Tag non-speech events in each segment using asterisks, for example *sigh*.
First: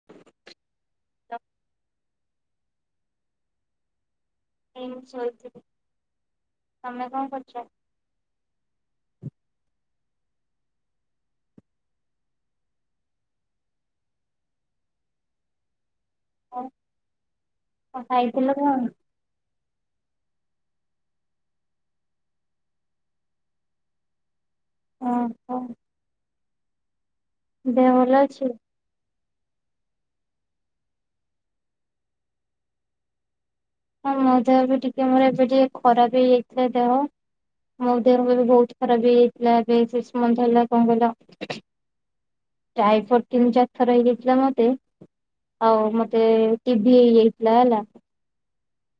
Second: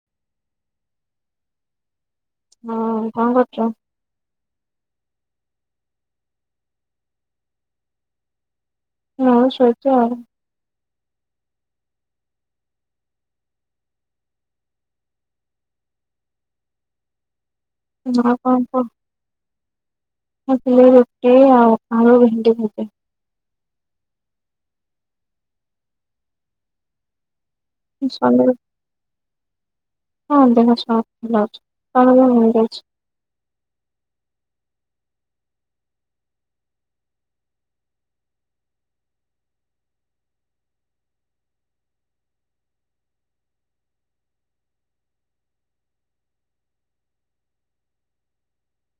*inaudible* ହଁ କଣ କରୁଚ? ଏଇମିତି ଶୋଇଥିଲି, ତମେ କଣ କରୁଚ? ହଁ ଶୋଇଚି ଆଉ। ଅଉ କଣ ଆଉ ଖାଇଥିଲ କଣ? କୁହ? ରୁଟି ଆଉ ଆଳୁ, ଭେଣ୍ଡି ଭଜା। ଅହ। ଦେହ ଭଲ ସନ୍ଧ୍ୟାରେ ଅଛି? ହଁ ଦେହ ସବ ଭଲ ଅଛି ତମ ଦେହ କେମିତି ଅଛି? ହଁ ମୋ ଦେହ ବି ଟିକେ ମୋର ଏବେ ଟିକେ ଖରାପ ହେଇଯାଇଥିଲା ଦେହ। ମୋ ଦେହ ବି ଏବେ ବହୁତ ଖରାପ ହେଇଯାଇଥିଲା ଏବେ ସିକ୍ସ ମନ୍ଥ ହେଲା କଣ କହିଲ ଟାଇଫୋଟ୍ ତିନି ଚାରିଥର ହେଇଯାଇଥିଲା ମୋତେ। ଆଉ ମତେ ଟିଭିି ହେଇ ଯାଇଥିଲା ହେଲା।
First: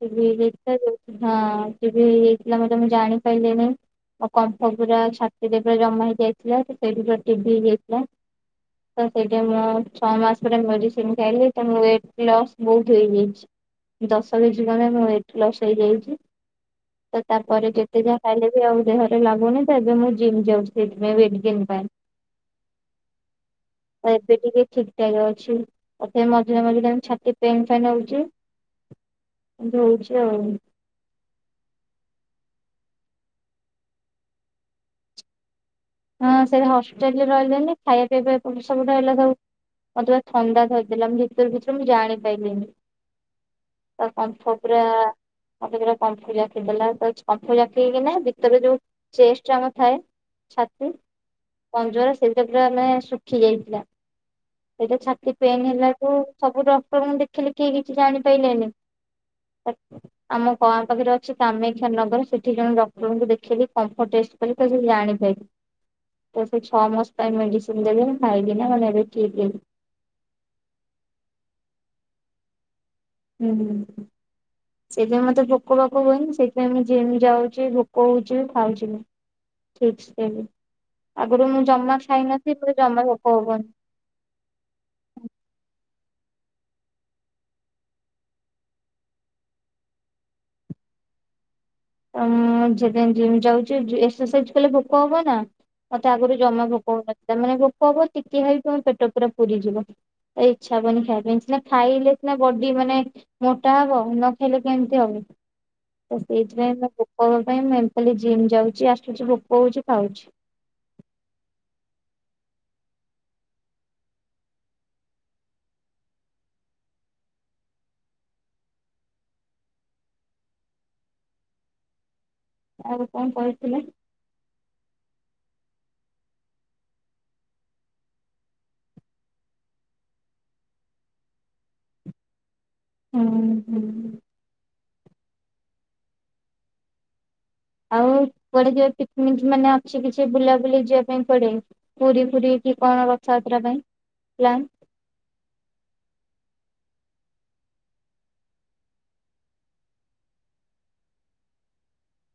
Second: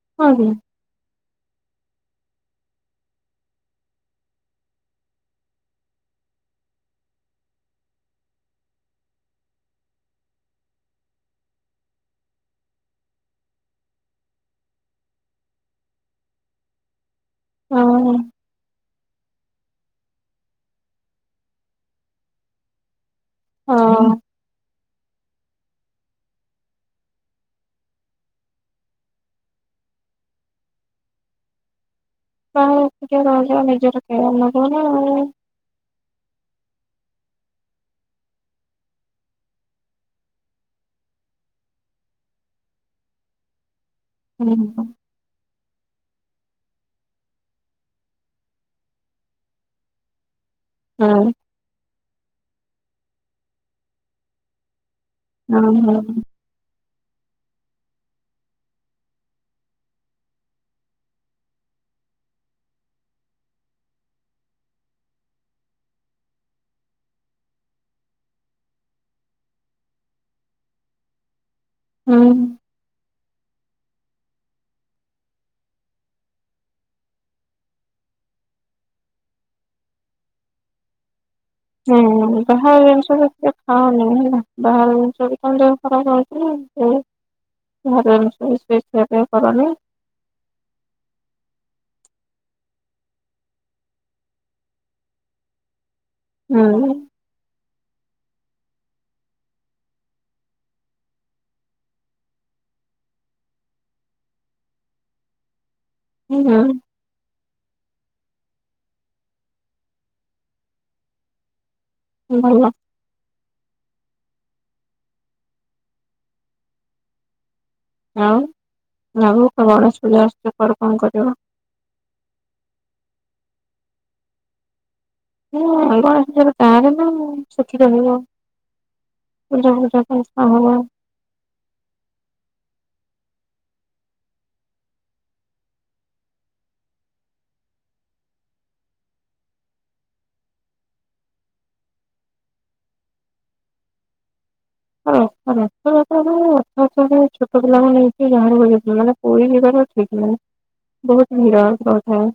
ଟିଭି ହଁ କି? ହେଇଯାଇଥିଲା ହଁ ଟିଭି ହେଇଯାଇଥିଲା ମୋତେ ମୁଁ ଜାଣି ପାଇଲିନି। ଆଉ କମ୍ଫ ପୁରା ଛାତିରେ ପୁରା ଜମା ହେଇଯାଇଥିଲା ସେ ସେଇଢୁ ପୁରା ଟିଭି ହେଇଯାଇଥିଲା। ତ ସେଇଠେ ମୁଁ ଛଅ ମାସ ପରେ ମେଡିସିନ ଖାଇଲି ତ ମୁଁ ୱେଟ ଲସ୍ ବହୁତ ହେଇଯାଇଛି। ଦଶ। *unintelligible* ମର ୱେଟ ଲସ୍ ହେଇଯାଇଛି ତ ତାପରେ ଯେତେ ହଁ ଯାହା ଖାଇଲେ ବି ଆଉ ଦେହରେ ଲାଗୁନି ତ ଏବେ ମୁଁ ଜିମ୍ ଯାଉଚି ସେଇଥିପାଇଁ ୱେଟ ଗେନ ପାଇଁ। *inaudible* ହଁ ସେ ଟିକିଏ ଠିକ ଠାକ ଅଛି ତାପରେ ମଝିରେ ମଝିରେ ଛାତି ପେନ୍ ଫେନ୍ ହଉଚି। ଏମିତି ହଉଚି ଆଉ। ତମେ ଏକୁଟିଆ ରହୁଜ ନିଜର କେୟାର ନବ ନା ଆଉ। ହଁ ସେଇଟା ହଷ୍ଟେଲ ରେ ରହିଲେନି ଖାଇବା ପିଇବା ଏପଟେ ସବୁ *unintelligible* ମତେ ପା ଥଣ୍ଡା ଧରିଥିଲା ମୁ ଭିତରେ ଭିତରେ ମୁଁ ଜାଣି ପାଇଲିନି। *unintelligible* ତା କମ୍ପ ହୁଁ ପୁରା ହଁ ଅଫିସ ରେ କମ୍ଫୁ ଜାକିଦେଲା ତ କମ୍ଫୁ ଜାକିକିନା ଭିତରେ ଯୋଉ ଚେଷ୍ଟ ଆମର ଥାଏ। ଛାତି। ହଁ। ପଞ୍ଜରା ସେଇଟା ପୁରା ନେ ଶୁଖି ଯାଇଥିଲା ସେଇଟା ଛାତି ପେନ୍ ହଁ ହେଲାକୁୁ ସବୁ ଡକ୍ଟରଙ୍କୁ ଦେଖିଲି କେହି କିଛି ଜାଣିପାଇଲେନି ଆମ ଗାଁ ପାଖରେ ଅଛି କାମାକ୍ଷାନଗର ସେଠି ଜଣେ ଡକ୍ଟରଙ୍କୁ ଦେଖେଇଲିି କମ୍ଫର୍ଟ ଟେଷ୍ଟ କଲି ତ ସେଠି ଜାଣିପାଇଲି ତ ସେ ଛଅ ମାସ ପାଇଁ ମେଡିସିନ ଦେବ ମୁ ଖାଇଲି ନା ମାନେ ଏବେ ଠିକ ହେଲି ହୁଁ ହୁଁ ହୁଁ ହୁଁ ସେଇଥିପାଇ ମତେ ଭୋକ ଭୋକ ହୁଏନି ସେଇଥିପାଇଁ ମୁ ଜିମ ଯାଉଛି ଭୋକ ହଉଛି ଖାଉଛି ଠିକ ସେ ଆଗରୁ ମୁଁ ଜମା ହୁଁ ଖାଇନଥିଲି ମତେ ବାହାର ଜମା ଜିନିଷ ତ ଭୋକ ଟିକେ ହବନି। ଖାଅନି ହେଲା ବାହାର ଜିନିଷ ଖାଇଲେ ଦେହ ଖରାପ ହଉଛି ହଉ ଘରେ ଶଇଷା ଟ କରନି *inaudible* ସେଥି ପାଇଁ ଜିମ ଯାଉଚି ଏକ୍ସରସାଇଜ କଲେ ଭୋକ ହବ ନା ମତେ ଆଗରୁ ଜମା ଭୋକ ହଉନଥିଲା ମାନେ ଭୋକ ହବ ଟିକେ ଖାଇକି ତମ ପେଟ ପୁରା ପୁରୀଯିବ ଏ ଇଚ୍ଛା ହବନି ଖାଇବା ପାଇଁ ସିନା ଖାଇଲେ ସିନା ବଡି ମାନେ ମୋଟା ହବ ନ ଖାଇଲେ କେମିତି ହବ ତ ହୁଁ ସେ ଭୋକ ପାଇଁ ମୁଁ ଏମିତି ଜିମ୍ ଯାଉଛି ଆସୁଛି ଭୋକ ହଉଛି ଖାଉଛି ହଁ ଆଉ ଆଗକୁ ଗଣେଶ ପୂଜା ଆସୁଚି କୁଆଡେ କଣ କରିବ ଆଉ କଣ କହିଥିଲେ ହୁଁ ଆଣ ତା ମୁ ଶଖି ରହିବ ପୂଜା ପୂଜା କରି ହ ହୁଁ ହୁଁ ଆଉ କୁଆଡେ ଯିବ ପିକ୍ନିକ ମାନେ ଅଛି କିଛି ବୁଲା ବୁଲି ଯିବା ପାଇଁ ପଡେଇି ପୁରୀ ପୁରୀ କି କଣ ରଥଯାତ୍ରା ପାଇଁ ପଲା ହଁ ରସ ବାସ ର ମା ଛୋଟ ପିଲା ମ ନେଇଇକି ଯାକୁ ଯାଇ ମାନେ ପୁରୀ ଯିବାର ଠିକ ନାହିଁ ବହୁତ ଭିଡ଼ ବହୁତ ହ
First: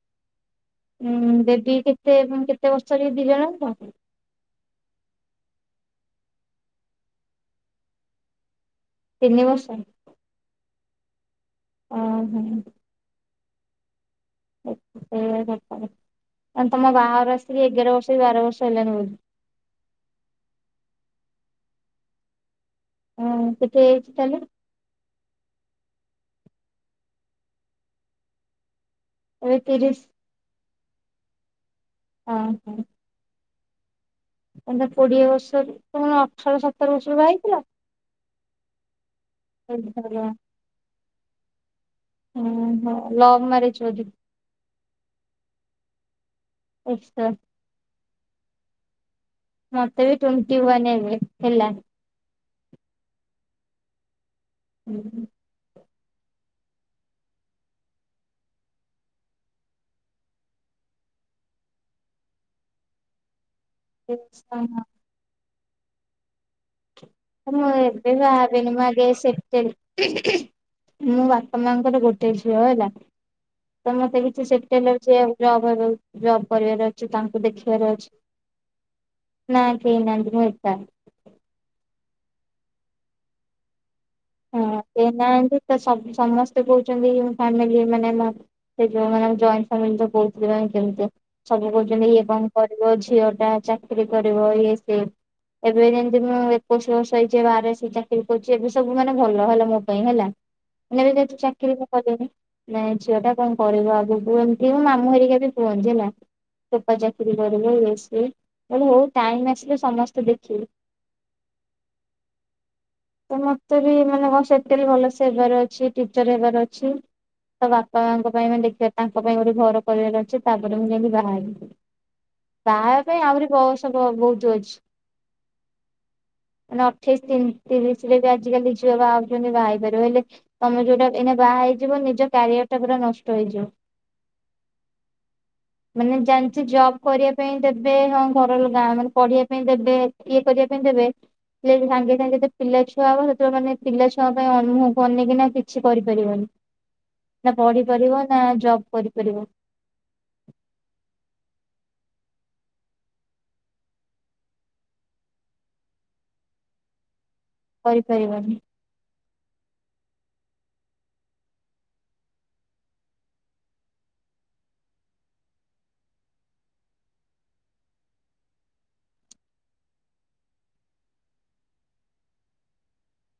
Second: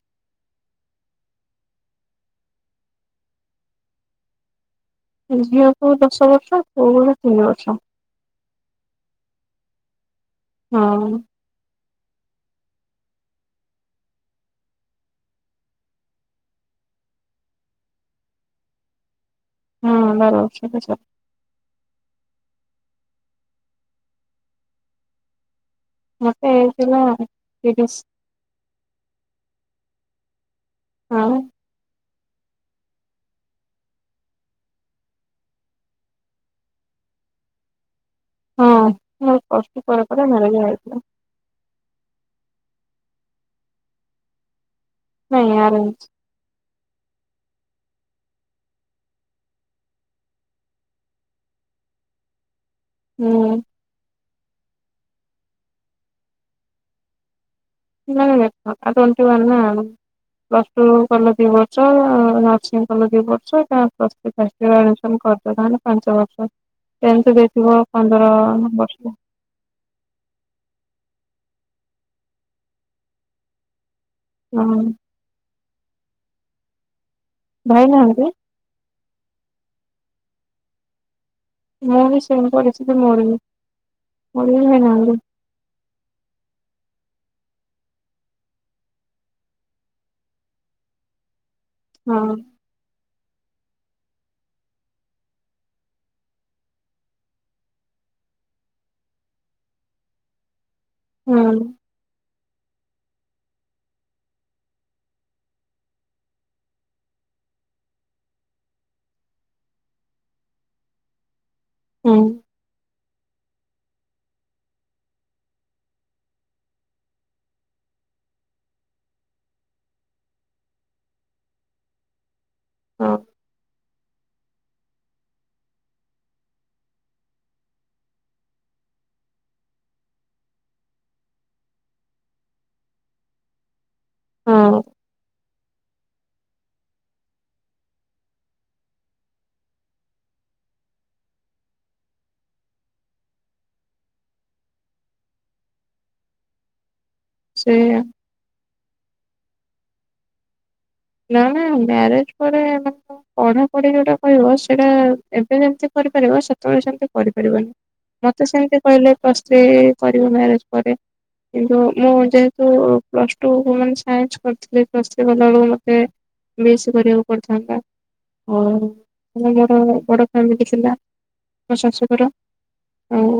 ଉଁ ଦେବୀ କେତେ କେତେ ବର୍ଷରେ ଦି ଜଣ ହନ୍ତି ଝିଅକୁୋଉ ଦଶ ବର୍ଷ ପୋଉଳି ତିନି ବର୍ଷ ତିନି ବର୍ସ ହଁ ଓ ହୋ ସେଇ ତମ ବାହାଘର ଆସି ଏଗାର ବର୍ଷ ବି ବାର ବର୍ଷ ହେଲଣିି ବୋଲି ହଁ ବର ସେ ଚାଲ ହଁ କେତେ ଏଜ୍ ତାହେଲେ ମତେ ହେଇଥିଲା ତିରିଶି ଏବେ ତିରିଶ ହଁ ହଁ ହଁ ଏ କୋଡିଏ ବର୍ଷରୁ ତୁ ମାନେ ଅଠର ସତର ବର୍ଷରୁ ବା ହେଇଥିଲା ହଁ ବ କଷ୍ଟ ପରେ ପରେ ଓହୋ ମରଜଆ ହେଇଥିଲା ହଁ ହ ଲଭ୍ ମ୍ୟାରେଜ ବି ନାାଇଁ ଆରଛି ଆଚ୍ଛା ମତେ ବି ଟ୍ୱେଣ୍ଟି ୱାନ୍ ହେବେ ହେଲଣିି ହୁଁ ହୁଁ *unintelligible* ପସୁ କଲ ଦି ବର୍ଛ ନସିଂ କଲ ଦି ବର୍ଛା *inaudible* କରିଦଥା ପାଞ୍ଚ ବର୍ଷ ଟେନ୍ଥ ମୁଁ ଦେଇଥିବ ଏବେ ପନ୍ଦର ଭବେନି ମଗେ ବର୍ଷ ସେଠ ମୁଁ ବାପା ମାଙ୍କର ଗୋଟେ ଝିଅ ହେଲା ତ ମତେ ବି ହଁ ସେଟେଲ ଜବ ଜବ୍ କରିବାର ଅଛି ତାଙ୍କୁ ଭାଇ ଦେଖିବାର ଅଛି ନାହାନ୍ତି ନାଁ କେନନ୍ତିିନ ଭ ମୁଁ ବି ସେମି କରିଛିି ମୋର ବି ମୋର ହଁ ବି ଭାଇ ସେ ନାହାନ୍ତି ତ ସମସ୍ତେ କହୁଛନ୍ତି ଫାମିଲି ମାନେ ସେ ଯୋଉମାନେ ଜଏଣ୍ଟ ଫାମିଲି ତ କହୁଥିଲେ କେମିତି ସବୁ କହୁଛନ୍ତି ହଁ ଏବଂ କରିବ ଝିଅ ଟା ଚାକିର କରିବ ଇଏ ସ ଏବେ ଯେମିତି ମୁଁ ଏକୋଇଶ ବର୍ଷ ହେଇଛି ବାର ଚାକିରି କରୁଛି ଏବେ ସବୁ ମାନେ ଭଲ ହେଲା ମୋ ପାଇଁ ହେଲାାନ ଏ ଯି ହୁଁ ଚାକିରି କନି ନାଇଁ ଝୁଅଆ ଟା କଣ କରିବ ଆଗକୁ କୁମିତି ମୁଁ ମାମୁଁ ହେରିକା ବି କୁହନ୍ତି ହେଲା ଚୋପା ଚାକିରି କରିବସ ହଉ ଟାଇମ ଆସିଲେ ସମସ୍ତେ ଦେଖିବେ ହୁଁ ତ ମତେ ବି ମାନେ ମ ସେତ ଭଲସ ହେବାର ଅଛି ଟିଚର ହେବାର ଅଛି ତା ବାପା ମାଙ୍କ ପାଇଁ ମାନ ଦେଖିବା ତାଙ୍କ ପାଇଁ ଗୋଟେ ଘର କରିବାର ଅଛି ତାପରେ ମୁଁ ଯାଇକି ବାହାରିଥିଲି *inaudible* ବାହା ହେ ହଁ ପାଇଁ ଆହୁରି ବୟସ ବହୁତ ଅଛି ମାନେ ଅଠେଇଶି ତିରିଶ ରେ ବି ଆଜିକାଲି ଝିଅ ବା ଛନ୍ତି ବା ପାରିୟେ ହେଲେ ତମେ ଯୋଉଟା ଏଇନା ବାହା ହେଇଯିବ ନିଜ କ୍ୟାରିୟର ଟା ପୁରା ନଷ୍ଟ ହେଇଯିବ। ହଁ ମାନେ ଜା କିଛି ଜବ୍ କରିବା ପାଇଁ ଦେବେ ହଁ ଘର ଲୋକ ଗାଁ ମାନେ ପଢିବା ପାଇଁ ଦେବେ ଇଏ କରିବା ପାଇଁ ଦେବେ। ପଲେ ସାଙ୍ଗେ ସାଙ୍ଗେ ତ ପିଲ ଛୁଆ ହଵ। ଛୁଆ ମାନେ ପିଲା ଛୁଆ ପାଇଁ ମୁହଁ କୁ ଅନେଇକିନା କରୁନି କିଛି କରିପାରିବନି ନା ସେଇଆ ପଢିପାରିବେ ନା ଜବ୍ କରିପାରିବ। ନା ନା ମ୍ୟାରେଜ ପରେ ପଢାପଢି ଯୋଉଟା କହିବ ସେଇଟା ଏବେ ଯେମିତି କରିପାରିବ ସେତେବେଳେ ସେମତି କରିପାରିବନି। ମତେ କରିପାରିବନି। ସେମିତି କହିଲେ ପ୍ଲସ ଥ୍ରି କରିବୁ ମ୍ୟାରେଜ ପରେ। କିନ୍ତୁ ମୁଁ ଯେହେତୁ ପ୍ଲସ ଟୁ ମାନେ ସାଇନ୍ସ କରିଥିଲି ପ୍ଲସ ଥ୍ରି କଲା ଏଳକୁ ମ ସେ ବି ଏସ ସି କରିବାକୁ ପଡିଥାନ୍ତା। ହଁ ମୋର ବଡ଼ ଫ୍ୟାମିଲି ଥିଲା ମୋ ଶାଶୁଘର ଆଉ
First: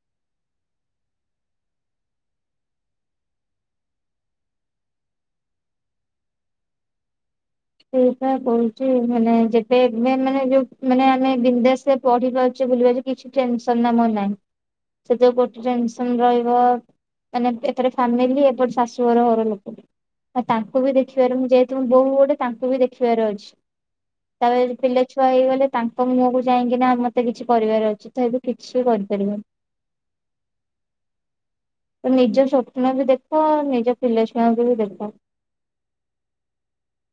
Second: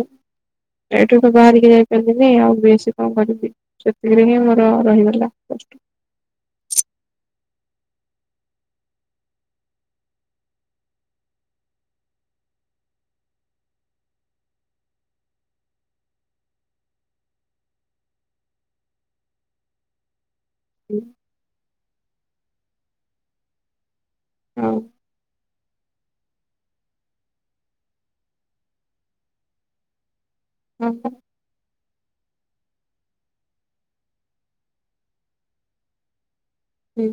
ଏଠୁ ତ ବାହାରିକି ଯାଇପାରିଲିନି ଆଉ ବେଶୀ କଣ କରିବି ସେତିକରେ ହିଁ ମୋର ରହିଗଲା *unintelligible* ସେଇଟା କହୁଛି ମାନେ ଯେବେ ଏବେ ମାନେ ଯୋଉ ମାନେ ଆମେ ବିନ୍ଦାଶରେ ପଢି ପାରୁଛେ ବୁଲି ପାରୁଛେ କିଛି ଟେନସନ ନାମ ନାହିଁ ସେ ଯ ଗୋଟେ ଟେନସନ ରହିବ ମାନେ ଏପରେ ଫ୍ୟାମିଲି ଏପଟ ଶାଶୁ ଘର ଘର ଲୋକ ବି ଆଉ ତାଙ୍କୁ ବି ଦେଖିବାରେ ମୁଁ ଯାଇଥିବ ବୋଉ ଗୋଟେ ତାଙ୍କୁ ବି ଦେଖିବାର ଅଛି ଆଉ ତାପ ପିଲା ଛୁଆ ହେଇଗଲେ ତାଙ୍କ ତ ମୁହଁକୁ ଚାଇଁକି ନା ମତେ କିଛି କରିବାର ଅଛି ତ ଏବେ କିଛି ବି କରିପାରିବିନି। ହୁଁ ହୁଁ। ତ ନିଜ ସ୍ୱପ୍ନ ବି ଦେଖ ନିଜ ପିଲାଛୁଆଙ୍କୁ ବି ଦେଖ। ହୁଁ।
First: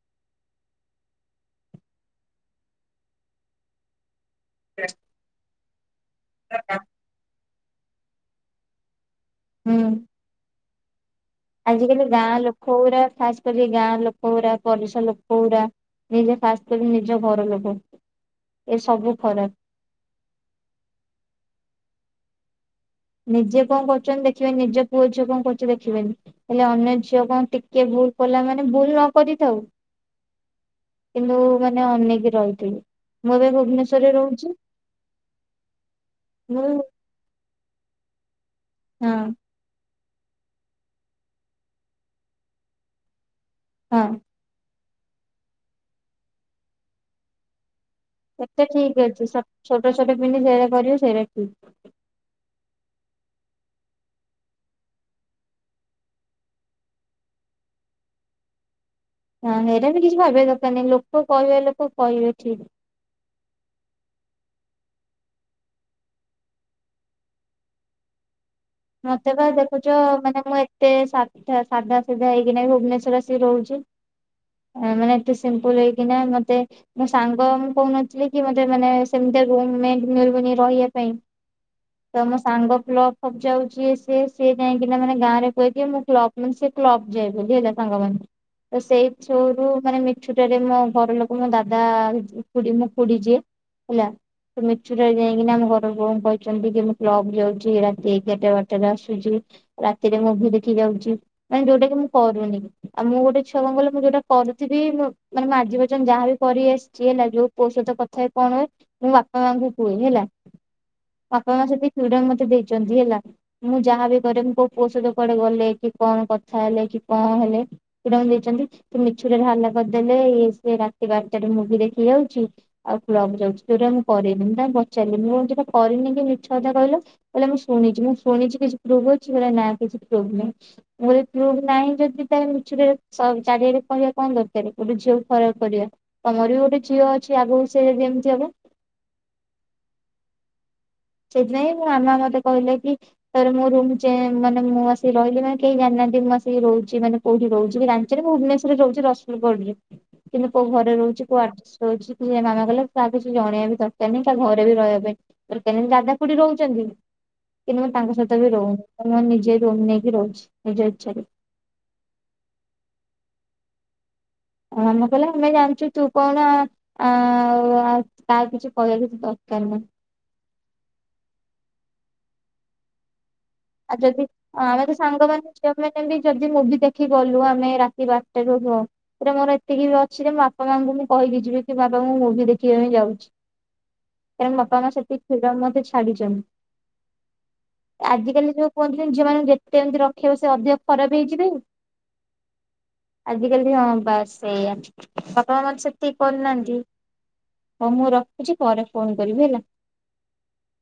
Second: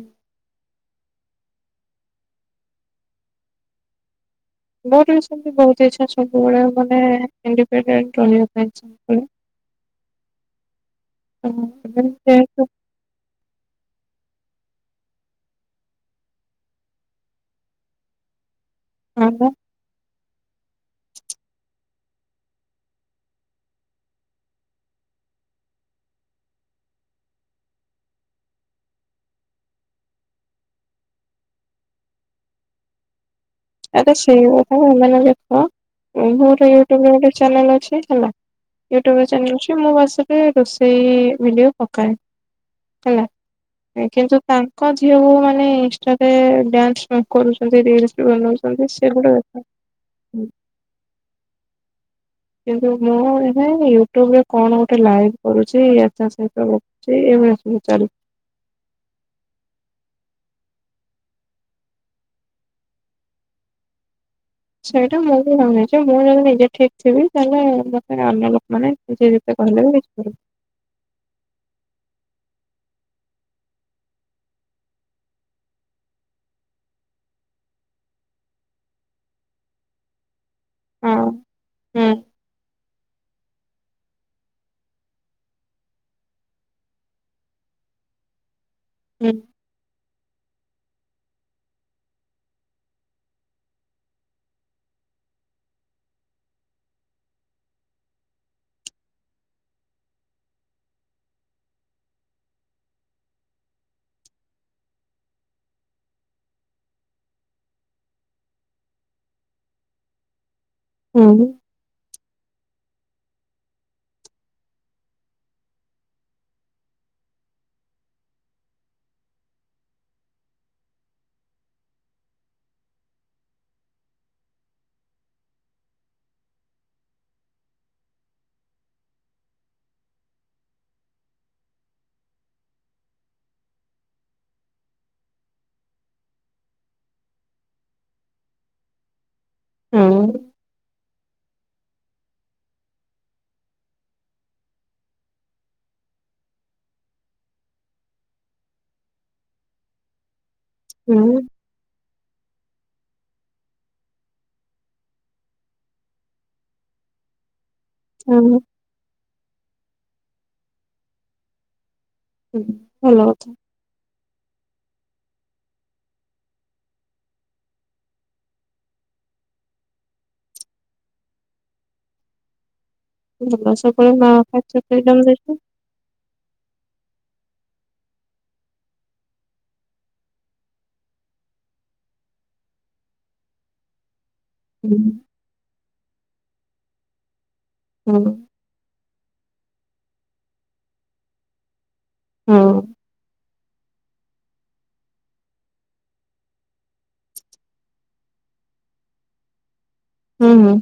ମୋର ବି ସେମିତି ବହୁତ ଇଚ୍ଛା ସବୁବେଳେ ମାନେ ଇଣ୍ଡିପେଣ୍ଡେଣ୍ଟ ରହିବା ପାଇଁ ଚାହେଁ। ହୁଁ। ଆଜିକାଲି ଗାଁ ଯେହେତୁ ଲୋକ ଗୁରା ଖାସ୍ ଯଦି ଗାଁ ଲୋକ ଗୁରା ପରିସା ଲୋକ ଗୁରା ନିଜ ଫାଷ୍ଟ ନିଜ ଘର ଲୋକ ଏ ସବୁ ଫରକ୍ ନିଜେ କଣ କରୁଛନ୍ତି ଦେଖିବେନି ନିଜ ପୁଅ ଝିଅ କଣ କରୁଛ ଦେଖିବେନି। ହେଲେ ଅନ୍ୟ ଝିଅ କଣ ଟିକେ ଭୁଲ କଲା ମାନେ ଭୁଲ ନ କରିଥାଉ କିନ୍ତୁ ମାନେ ଅନେଇକି ରହିଥିଲି ମୁଁ ଏବେ ଭୁବନେଶ୍ଵରରେ ଆରେ ସେଇ ରହୁଛି କଥା ମନେ ଦେଖ ମୋର ମୁଁ ୟୁଟୁବରେ ଗୋଟେ ଚାନେଲ ଅଛି ହେଲା। ହଁ ୟୁଟୁବ ଚ୍ୟାନେଲ ଅଛି ମୁଁ ବସିକି ରୋଷେଇ ଭଡିଓ ପକାଏ ହେଲା ହଁ। କିନ୍ତୁ ତାଙ୍କ ଝିଅକୁ ମାନେ ଇନଷ୍ଟରେ ଡ୍ୟାନ୍ସ କରୁଛନ୍ତି ରିଲସ ବି ବନଉ ସେଟା *unintelligible* ଠିକ ଅଛି ସେଗୁଡା ସ- ଦେଖ ଛୋଟ ଛୋଟ ପନ୍ଧି ସେଟା କରିବେ ସେଇଟା ଠିକ। କିନ୍ତୁ ମୁଁ ଏ ୟୁଟ୍ୟୁବରେ କଣ ଗୋଟେ ଲାଇଭ କରୁଛି ଏଟା ସେଟା ବହୁତ୍ ସେ ଏବେ ସବୁ ଚାଲୁ ନା ଏଇଟା ବି କିଛି ଭାବିବା ଦରକାର ନାହିଁ ଲୋକ କହିବେ ଲୋକ କହିବେ ଠିକ ସେଇଟା ମୁଁ ବି ଜଣଛି ମୁଁ ଯଦି ନିଜେ ଠିକ୍ ଥିବି ତାହେଲେ ମତେ ଅନ୍ୟ ଲୋକ ମାନେ ଯିଏ ମତେ ବା ଯେତେ କହିଲେ ଦେଖୁଛ ବି କିଛି ଫରକ୍ ମାନେ ମୁଁ ଏତେ ସାଧା ସାଧା ସିଧା ହେଇକି ନାଇଁ ଭୁବନେଶ୍ଵର ଆସିକି ରହୁଛି। ମାନେ ଏତେ ସିମ୍ପଲ ହେଇକିନା ମତେ ମୋ ସାଙ୍ଗ ମୁଁ କହୁନଥିଲି କି ମତେ ମାନେ ସେମିତିଆ ରୁମ ମେଣ୍ଟ ମିଳିବେନି ରହିବାକୁ। ଇଁ ହଁ ତମ ସାଙ୍ଗ କ୍ଲବ ଫ୍ଲବ୍ ଯାଉଛି ସିଏ ସଏ ସିଏ ଯାଇକିନା ମାନେ ଗାଁରେ କହେ କି ମୁଁ କ୍ଲବ ମାନେ ସେ କ୍ଲପ ଯାଏ ବୋଲି ସାଙ୍ଗ ମାନେ। ତ ସେଇ ହୁଁ ଥ୍ରୋ ରୁ ମାନେ ମି ଛୁଟରେ ମୋ ଘର ଲୋକ ମୋ ଦାଦା ମୋ ଖୁଡି ଯିଏ ହେଲା। ତ ମିଛୁଟରେ ଯାଇକି ଆମ ଘରଙ୍କୁ କହିଛନ୍ତି କି ମୁଁ କ୍ଲବ ଯାଉଛି ରାତି ଏଗାରଟା ବାର ଟା ରେ ଆସୁଛି ରାତିରେ ମୁଭି ଦେଖି ଯାଉଛି ମାନେ ଯୋଉଟା କି ମୁଁ କରୁନି। ଆଉ ମୁଁ ଗୋଟେ ଛୁଆ କନ୍ କହିଲ ମୁଁ ଯୋଉଟା କରୁଥିବି ମୁଁ ମାନେ ମୁଁ ଆଜି ପର୍ଯ୍ୟନ୍ତ ଯାହାବି କରି ଆସିଛି ହେଲା ଯୋଉ ପୁଅ ସହ କଥା କଣ ହୁଏ ମୁଁ ବାପା ମାଆଙ୍କୁ କୁହେ ହେଲା, ମୋ ହୁଁ ବାପା ମାଆ ସେତିକି ଫ୍ରିଡମ୍ ମୋତେ ଦେଇଛନ୍ତି ହେଲା। ମୁଁ ଯାହା ବି କରେ, ମୁଁ କେଉଁ ପୁଅ ସହିତ କୁଆଡ଼େ ଗଲେ କି, କଣ କଥା ହେଲେ କି, କଣ ହେଲେ ଫ୍ରିଡମ୍ ଦେଇଛନ୍ତି। ତୁ ମିଛରେ ହଲ୍ଲା କରିଦେଲେ ଇଏ ସିଏ, ରାତି ବାରଟାରେ ମୁଭି ଦେଖି ଯାଉଛି। ଆଉ କ୍ଲବ୍ ଯାଉଛି, ଯେଉଁଟା କି ମୁଁ କରିନି। ମୁଁ ତାଙ୍କୁ ପଚାରିଲି, ମୁଁ ଯାହା କରିନି, କାହିଁକି ମିଛ କଥା କହିଲ? କହିଲେ, ମୁଁ ଶୁଣିଛି, ମୁଁ ଶୁଣିଛି କିଛି ପ୍ରୁଫ୍ ଅଛି? କହିଲେ, ନା, କିଛି ପ୍ରୁଫ୍ ନାହିଁ। ମୁଁ କହିଲି ପ୍ରୁଫ୍ ନାହିଁ ଯଦି ତାହେଲେ ମିଛରେ ଚାରିଆଡ଼େ କହିବା କଣ ଦରକାର, ଗୋଟେ ଝିଅକୁ ଖରାପ କରିବା। ତମର ବି ଗୋଟେ ଝିଅ ଅଛି ଆଗକୁ ସେ ଯଦି ଏମିତି ହବ ହଁ! ସେଥିପାଇଁ ମୋ ମାମା ମତେ କହିଲା କି ତାପରେ ମୋ ର ମାନେ ମୁଁ ଆସି ରହିଲି ମାନେ କେହି ଜାଣିନାହାନ୍ତି। ମୁଁ ଆସିକି ରହୁଛି ମାନେ କୋଉଠି ରହୁଛ କି? ଭୁବନେଶ୍ୱରରେ ରହୁଛି ରସୁଲଗଡରେ କିନ୍ତୁ କେଉଁଠି ରହିଛି, ହୁଁ କେଉଁ ଆଡ୍ରେସ୍ ରହିଛି କି, ମାମା କହିଲା କାହାକୁ କିଛି ଜଣେଇବା ବି ଦରକାର ନାହିଁ, କାହା ଘରେ ବି ରହିବା ପାଇଁ କାହିଁକି ଦାଦା ଖୁଡି ରହୁଛନ୍ତି କିନ୍ତୁ ମୁଁ ତାଙ୍କ ସହିତ ବି ହୁଁ ରହୁନି। ମୁଁ ନିଜେ ରୁମ ନେଇକି ରହୁଛି ନିଜ ଇଚ୍ଛାରେ। ହୁଁ ଭଲ କଥା। ମାମା କହିଲା ଆମେ ଜାଣିଛୁ ତୁ କଣ ଆ ଆଉ ତ କିଛି କହିବାକୁ ଦରକାର ନାହିଁ। ଭଲ ଆଉ ସବୁବେଳେ ଯଦି ମା ବାପା ଏତେ ଆମେ ତ ଫ୍ରିଡମ ଦେଇଛନ୍ତି। ସାଙ୍ଗମାନେ ଝିଅ ମାନେ ବି ଯଦି ମୁଭି ଦେଖି ଗଲୁ ଆମେ ରାତି ବାରଟା ରୁ ହ ରେ ମୋର ଏତିକି ବି ଅଛି ଯେ ମୋ ବାପା ମାଆଁଙ୍କୁ ମୁଁ କହିକି ଯିବି କି ବାପା ମୁଁ ମୁଭି ଦେଖିବା ପାଇଁ ଯାଉଛି। *inaudible* କାରଣ ବାପା ମାଆ ହୁଁ ସେତିକି ଫ୍ରିଡମ୍ ମୋତେ ଛାଡ଼ିଛନ୍ତି। ହୁଁ ଆଜିିକାଲି ଯେଉଁ କୁହନ୍ତିନି ଝିଅମାନଙ୍କୁ ଯେତେ ଏମିତି ରଖିବ, ସେ ଅଧିକ ଖରାପ ହେଇଯିବେ। ହଁ! ଆଜିକାଲି ହଁ! ବାସ୍ ସେଆ। ବାପ ମା ମାନ ସେତିକି କରି ନାହାନ୍ତି। ହଉ ମୁଁ ରଖୁଛି। ପରେ ଫୋନ କରିବି ହେଲା। ହୁଁ ହୁଁ!